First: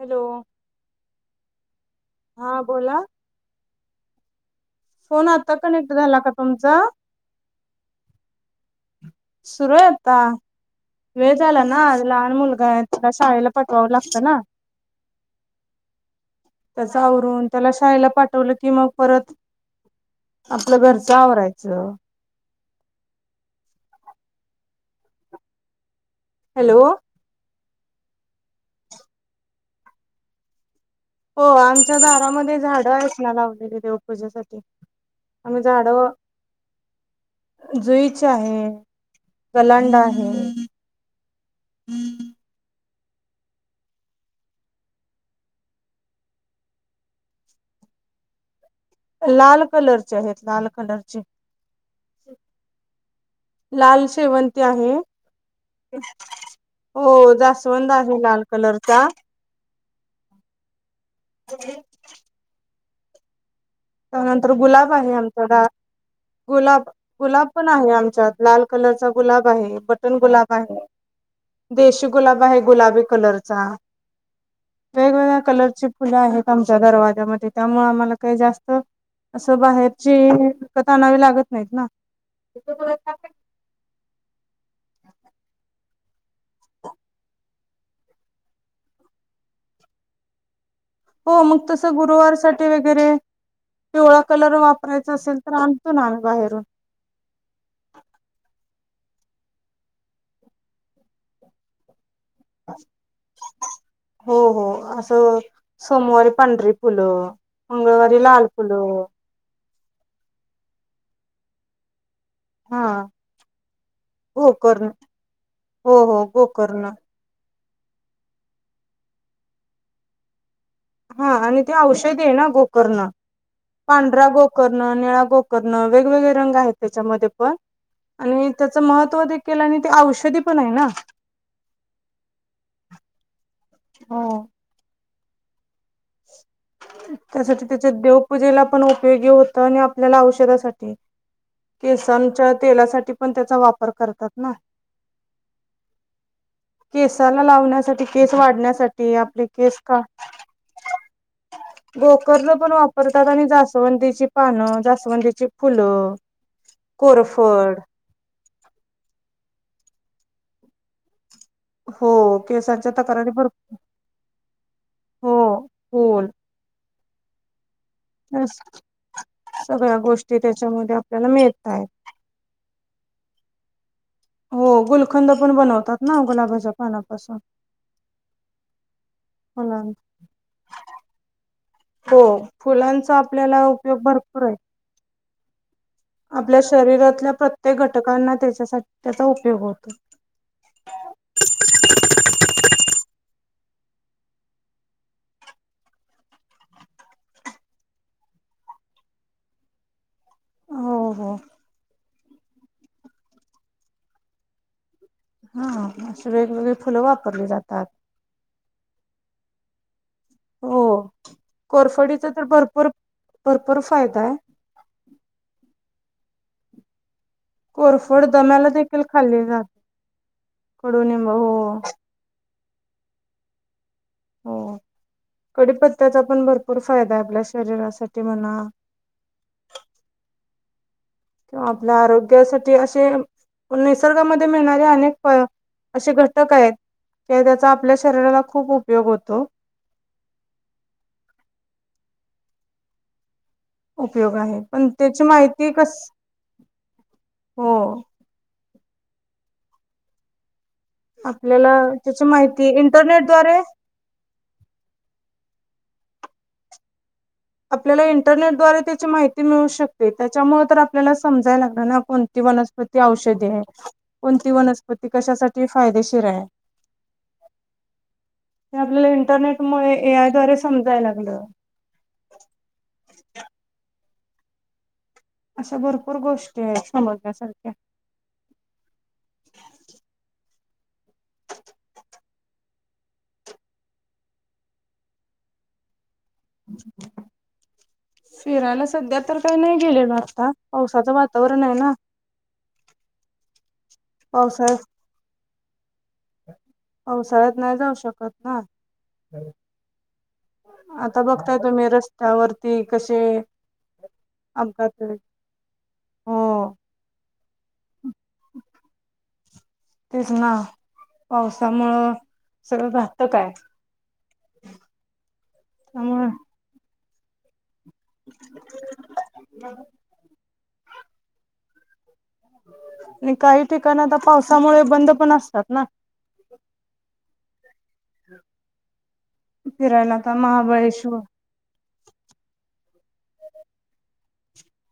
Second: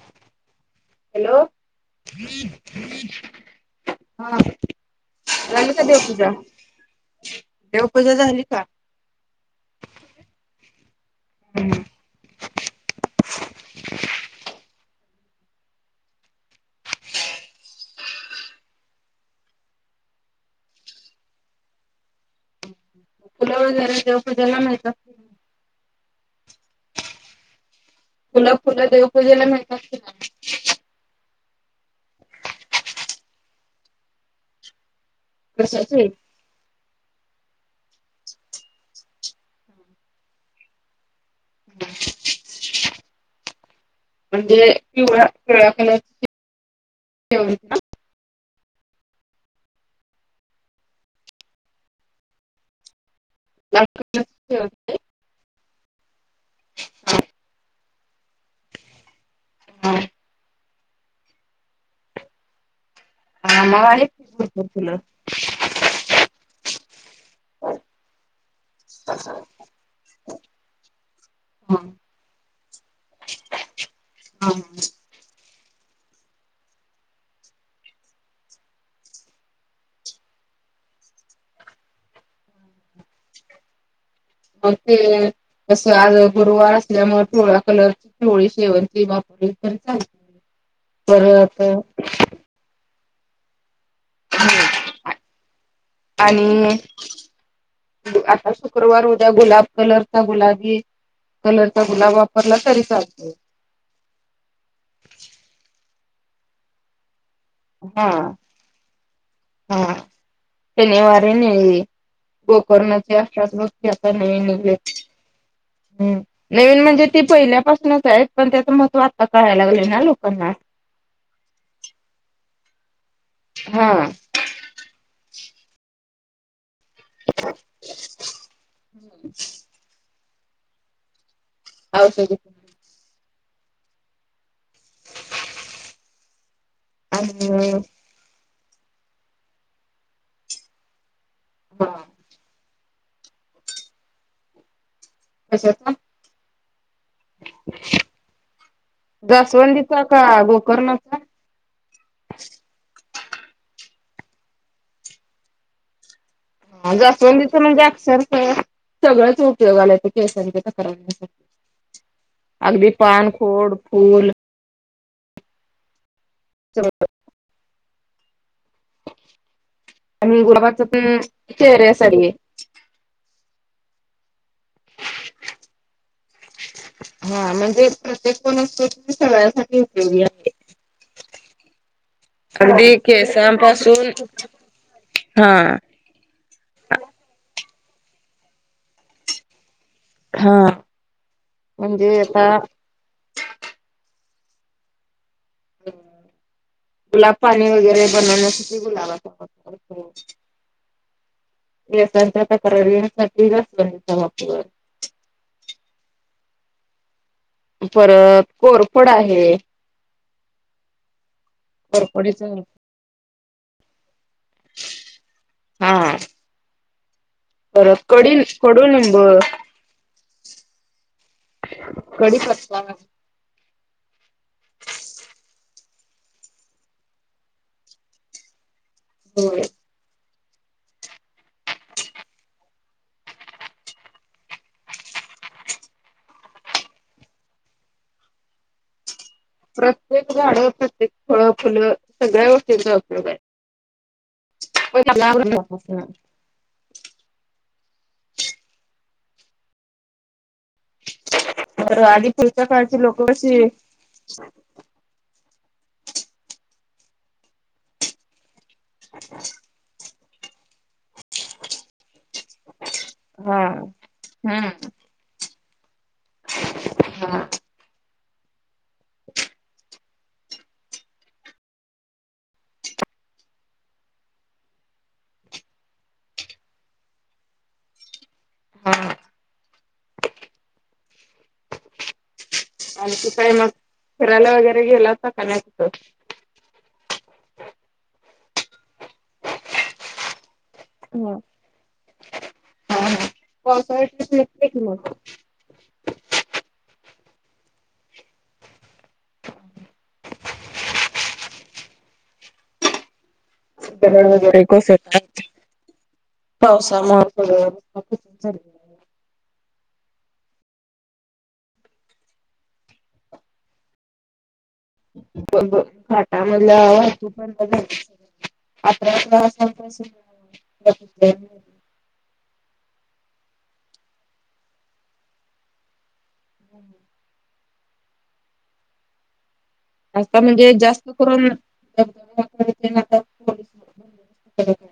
Hello. Hello हा बोला हा. फोन आता कनेक्ट झाला का तुमचा देवपूजा झाली का? सुरू आहेत वेळ झाला ना. लहान मुलगा आहे त्याला शाळेला पटवावं लागतं ना. त्याच आवरून त्याला शाळेला पाठवलं की मग परत आपलं घरचं आवरायचं. फलं वगैरे देव पूजेला मिळतं. हॅलो. फुलं फुलं देवपूजेला मिळतात. हो आमच्या दारामध्ये झाड आहेत ना लावलेली देवपूजेसाठी आमही झाडव. जुईच आहे कलांडा आहे. [unintelligible] म्हणजे पिवळ पिवळ्या कल लाल कलरचे आहेत लाल कलरचे लाल शेवंती आहे. हो जास्वंद आहे लाल कलरचा ह. हा. त्यानंतर गुलाब आहे आमच्याडाळ गुलाब गुलाब पण आहे आमच्यात लाल कलरचा गुलाब आहे बटन गुलाब आहे. देशी गुलाब आहे गुलाबी कलरचा हा हा. वेगवेगळ्या कलरची फुलं आहेत आमच्या दरवाज्यामध्ये त्यामुळे आम्हाला काही जास्त असं बाहेरची विकत आणावी लागत नाहीत ना. मग ते असं आज गुरुवार असल्यामुळे टोळाखल. वेळी शेवणची वापररी चालते. हो मग तसं गुरुवारसाठी वगैरे पिवळा कलर वापरायचा असेल तर आणतो ना आम्ही बाहेरन आता शुक्रवार उद्या गुलाब कलरचा गुलाबी कलरचा गुलाब आप वरला तरी चालत. हो हो असं सोमवारी पांढरी फुलं उंग वर लाल फल हा तेनीवार नाही. हा गोकर्णाची अशाच गोष्टी आता नवीन निघल्या गोकर्ण हो ह् हो नवीन गोकर्ण म्हणजे ती पहिल्यापासूनच आहेत पण त्याचं महत्व आता कळायला लागलेय ना लोकांना. हा आणि ते औषध आहे ना गोकरण पांढरा गो करणं निळा गोकरणं वेगवेगळे रंग आहेत. त्याच्यामध्ये पण आणि त्याच महत्त्व ते केलं आणि ते औषधी पण आहे ना. औषधी हो त्यासाठी त्याच्यात देओप पूजेला पण उपयोगी होत आणि आपल्याला औषधासाठी केसांच्या तेलासाठी पण त्याचा वापर करतात ना. कशाचा केसाला लावण्यासाठी केस वाढण्यासाठी आपले केस का [inaudible] गोकर्ल पण वापरतात आणि जसवंतीची पानं जास्वंतीची फुलं जसवंदीचा कोरफड म्हणजे अक्षरस सगळंच उपयोग आलाय केसांच्या तर करवण्यासाठी. हो अगदी केसांच्या पान, तक्रारी भरपूर खोड, फूल हो फोल चंपत त्यास सगळ्या गोष्टी त्याच्यामध्ये आपल्याला मिळत आहेत. चरी ये हो गुलखंद पण बनवतात ना गुलाबाचा हा म्हणजे प्रत्येक [unintelligible] सगळ्यासाठी फुलां उपयोगी आहे. हो अगदी फुलांचा केसम आपल्याला उपयोग पाासून भरपूर आहे हा. आपल्या शरीरातल्या प्रत्येक घटकांना त्याच्यासाठी त्याचा उपयोग होतो. हा म्हणजे आता गुलाब पाणी वगैरे बनवण्यासाठी गुलाबाचा. [inaudible] हो हो [unintelligible] साठी जास्वंदीचा वापर हा अशी वेगवेगळी फुलं वापरली जात. परत कोरपड आहे. हो कोरफडीचा तर भरपूर भरपूर फायदा आहे. हां. कोरफोड दम्याला देखील खाल्ली जाते कडनिंब हो. कडीपत्ता पत्याचा पण भरपूर फायदा आपल्या शरीरासाठी म्हणा होय. किंवा आपल्या आरोग्यासाठी अशे निसर्गामध्ये मिळणारे अनेक प अशे घटक आहेत. ते त्याचा आपल्या शरीराला खूप उपयोग होतो. प्रत्येक झाडं प्रत्येक फळ फुलं सगळ्या गोष्टींचा उपयोग आहे. उपयोग आहे पण त्याची माहिती कसं हो. आपल्याला तर त्याची आधी पुढच्या माहिती काळची लोकं इंटरनेटद्वारे कशी आपल्याला इंटरनेटद्वारे त्याची माहिती मिळू शकते त्याच्यामुळे तर आपल्याला समजाय लागणार कोणती वनपती औषधी आहे कोणती वती ती कशासाठी फायदेशीर आहे हे हा. ते आपल्याला इंटरनेटमुळे ए आय द्वारे समजाय लागलं. अशा भरपूर गोष्टी आहेत समजण्यासारख्या. हां. आणखी काय मग फिरायला वगैरे गेले का काय नसतं? [inaudible] फिरायला सध्या तर काही नाही गेलेल आता पावसाचं वातावरण आहे ना. [unintelligible] पावसा [unintelligible] पावसाळ्यात नाही जाऊ शकत ना. आता बघताय तुम्ही रस्त्यावरती कसे. ड वगैरे कस अपघात होईल. येत हो पास. [unintelligible] तेच ना पावसामुळ सगळं घातकय. त्यामुळे घाटामधलं वाहतू पण बघर. [unintelligible] आणि काही ठिकाण आता पावसामुळे बंद पण असतात ना. म हम्. [inaudible] फिरायला आता असता म्हणजे जास्त महाबळेश्वर करून. [unintelligible]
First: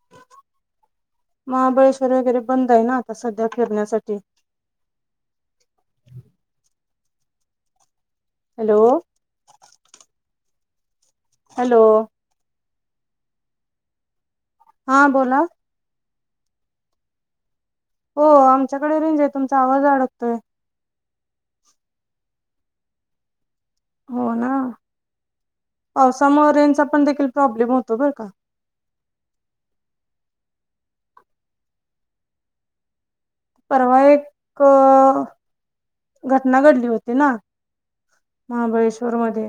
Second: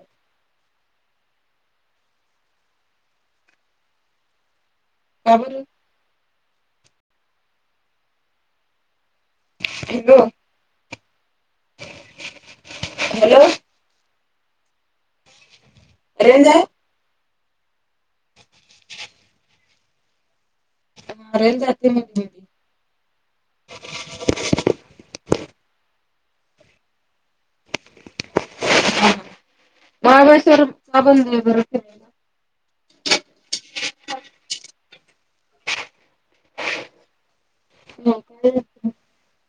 महाबळेश्वर वगैरे बंद आहे ना आता सध्या फिरण्यासाठी. काय बोल्ली. हॅलो. हॅलो. हॅलो. हॅलो. हा बोला. रेंज आहे. हो आमच्याकडे रेंज आहे तुमचा आवाज अडकतोय. रेंज जाते मनजे. हो ना, पावसामुळे रेनचा पण देखील प्रॉब्लेम होतो बरं का. महाबळेश्वर माब. [unintelligible] परवा एक, घटना घडली होती ना. महाबळेश्वर मध्ये.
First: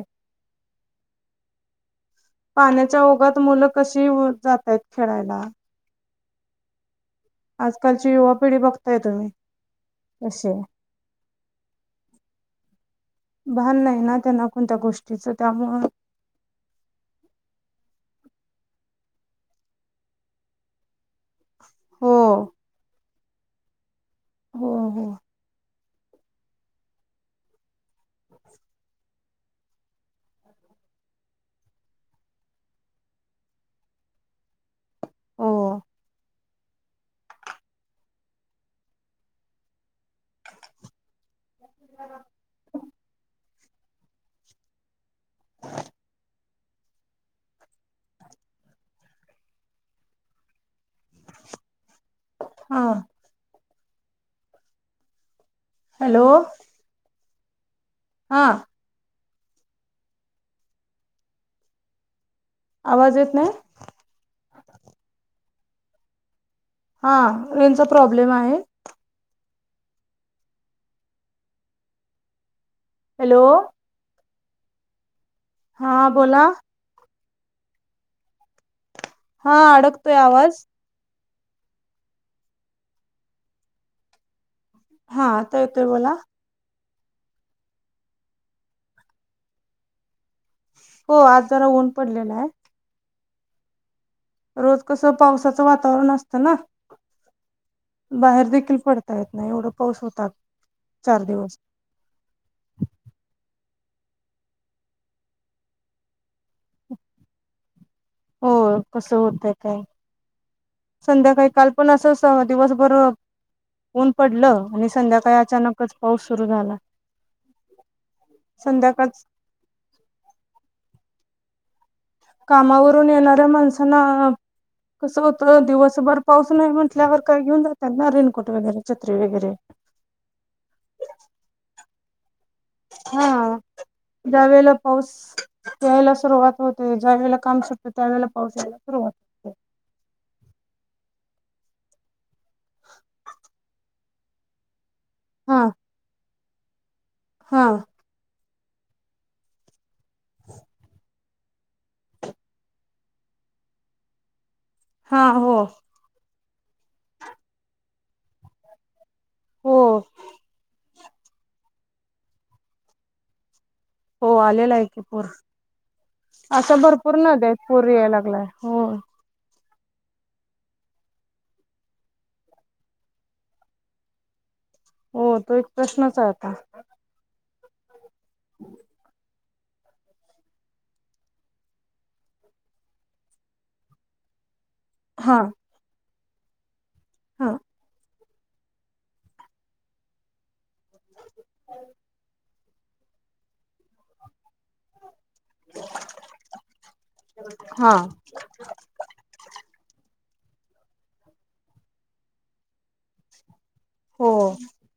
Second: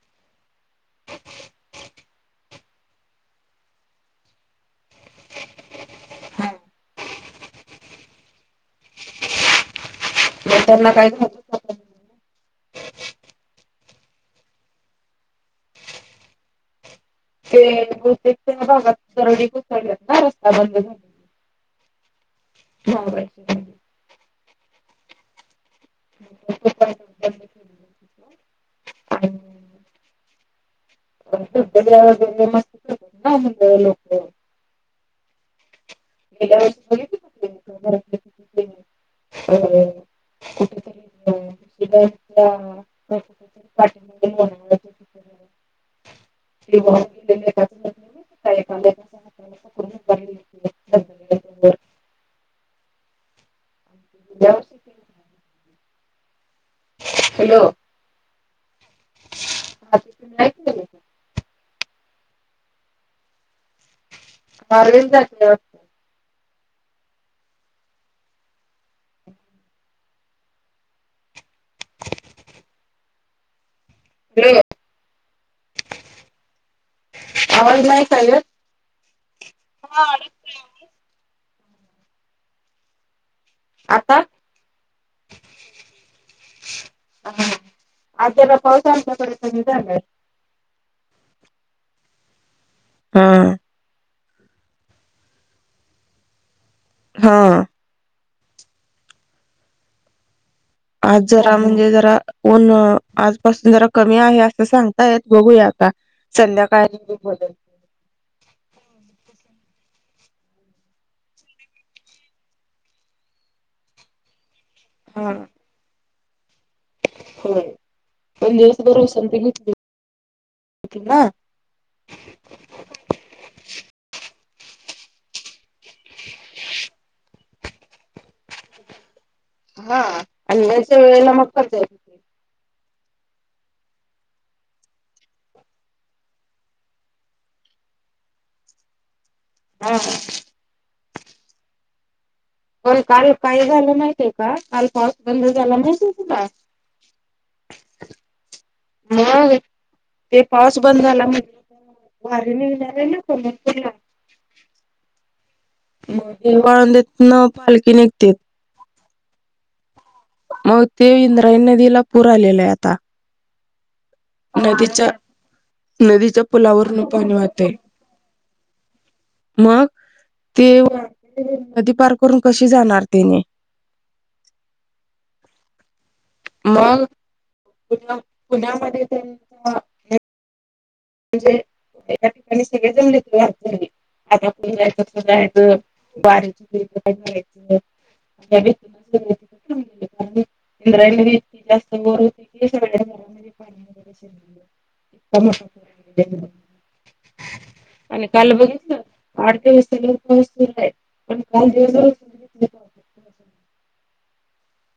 [unintelligible] पाण्याच्या ओघात मुलं कशी येऊन जातात खेळायला. आजकालची युवा पिढी बघताय तुम्ही, कशी. भान नाही ना त्यांना कोणत्या गोष्टीचं त्यामुळ. ते बहतेकच्या भागात दरडी कोसळल्या ना रस्ता बंद झाला. हो [unintelligible] हा ना बाई. हो हो. [unintelligible] े मस् ना लोक. हो [unintelligible] [unintelligible] [unintelligible] काय मनले. हा. जा. हॅलो. हॅलो. हा. हा तिथ नाही केलं. आवाज येत नाही. मारवील जातलं. हा रेनचा प्रॉब्लेम आहे. हॅलो. [unintelligible] हा बोला. आवाज नाही चागत. हा अडकतोय आवाज आता हा आता येतोय बोला. ह [unintelligible] हो आज जरा ऊन पडलेला आहे. हा. रोज कसं पावसाचं वातावरण असतं ना. हा. बाहेर देखील पडता येत नाही एवढं पाऊस होतात. आज जरा म्हणजे जरा. ऊन आजपासून जरा कमी आहे असं सांगता येत बघूया आता. संध्याकाळ [unintelligible] हो कसं होतं काय. संध्याकाळी काल पण अस दिवसभर ऊन पडलं आणि हा संध्याकाळ अचानकच पाऊस सुरू झाला. होय पण दिवसभर संध्याकाळ विश्रांती घेतली होती ना. कामावरून येणाऱ्या माणसांना कसं होत दिवस असं भर पाऊस नाही म्हटल्यावर काय घेऊन जात ना रेनकोट वगैरे छत्री वगैरे. हा आणि याच्या वेळेला मग पडतंय. हा ज्यावेेळेला पाऊस. या्यायला सुरुवात होते ज्या वेळे काम सुटते त्या ववेळेला पावसा यायला सुरवात. हा [unintelligible] पण काल काही झालं माहिती आहे का काल पाऊस बंद हा झाला माहिती आहे तुला. हा. मग ते पाऊस बंद झाला मग भारी [unintelligible] येणार आहे ना सम हा हो. देहू आळंदीतन पालखी निघते. हो. हो ते इंद्रायनी नदीला पुर आलाय आता. हो आलेला आहे की नदीच्या पोर. नदीच्या अशा पुलावरून भरपूर पाणी नद्या आहेत वाहतय पूर याय लागलाय हो. मग ते नदी पार करून कशी जाणार तेनी. हो तो एक प्रश्नच आहे आता. मग पु पुण्यामध्ये तेनी. म्हणजे एका ठिकाणी सगळे जमले [inaudible] आता आपण जायच हा जायचं. वारीची हा व्याय [unintelligible] [inaudible] [inaudible] हा आणि. [unintelligible] हो.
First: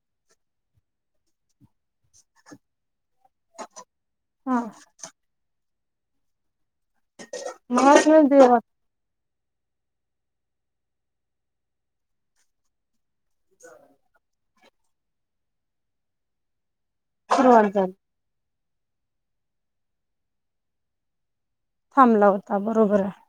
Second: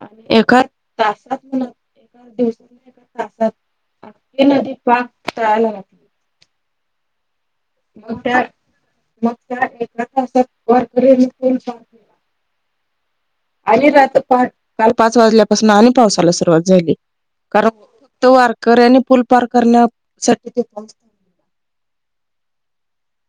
आणि एका तासात [unintelligible] हे हा नदी पाक टळायला लाग मलाच मग नाही त्या देवात मग त्या एका तासात भरपूर. [inaudible] आणि रात पहाटे काल पाच वाजल्यापासून आणि पावसाला सुरुवात झाली कारण सुरुवात झाली तो वारकर्यांनी पूल पार करण्यासाठी ते [unintelligible] थांबला होता बरोबर आहे.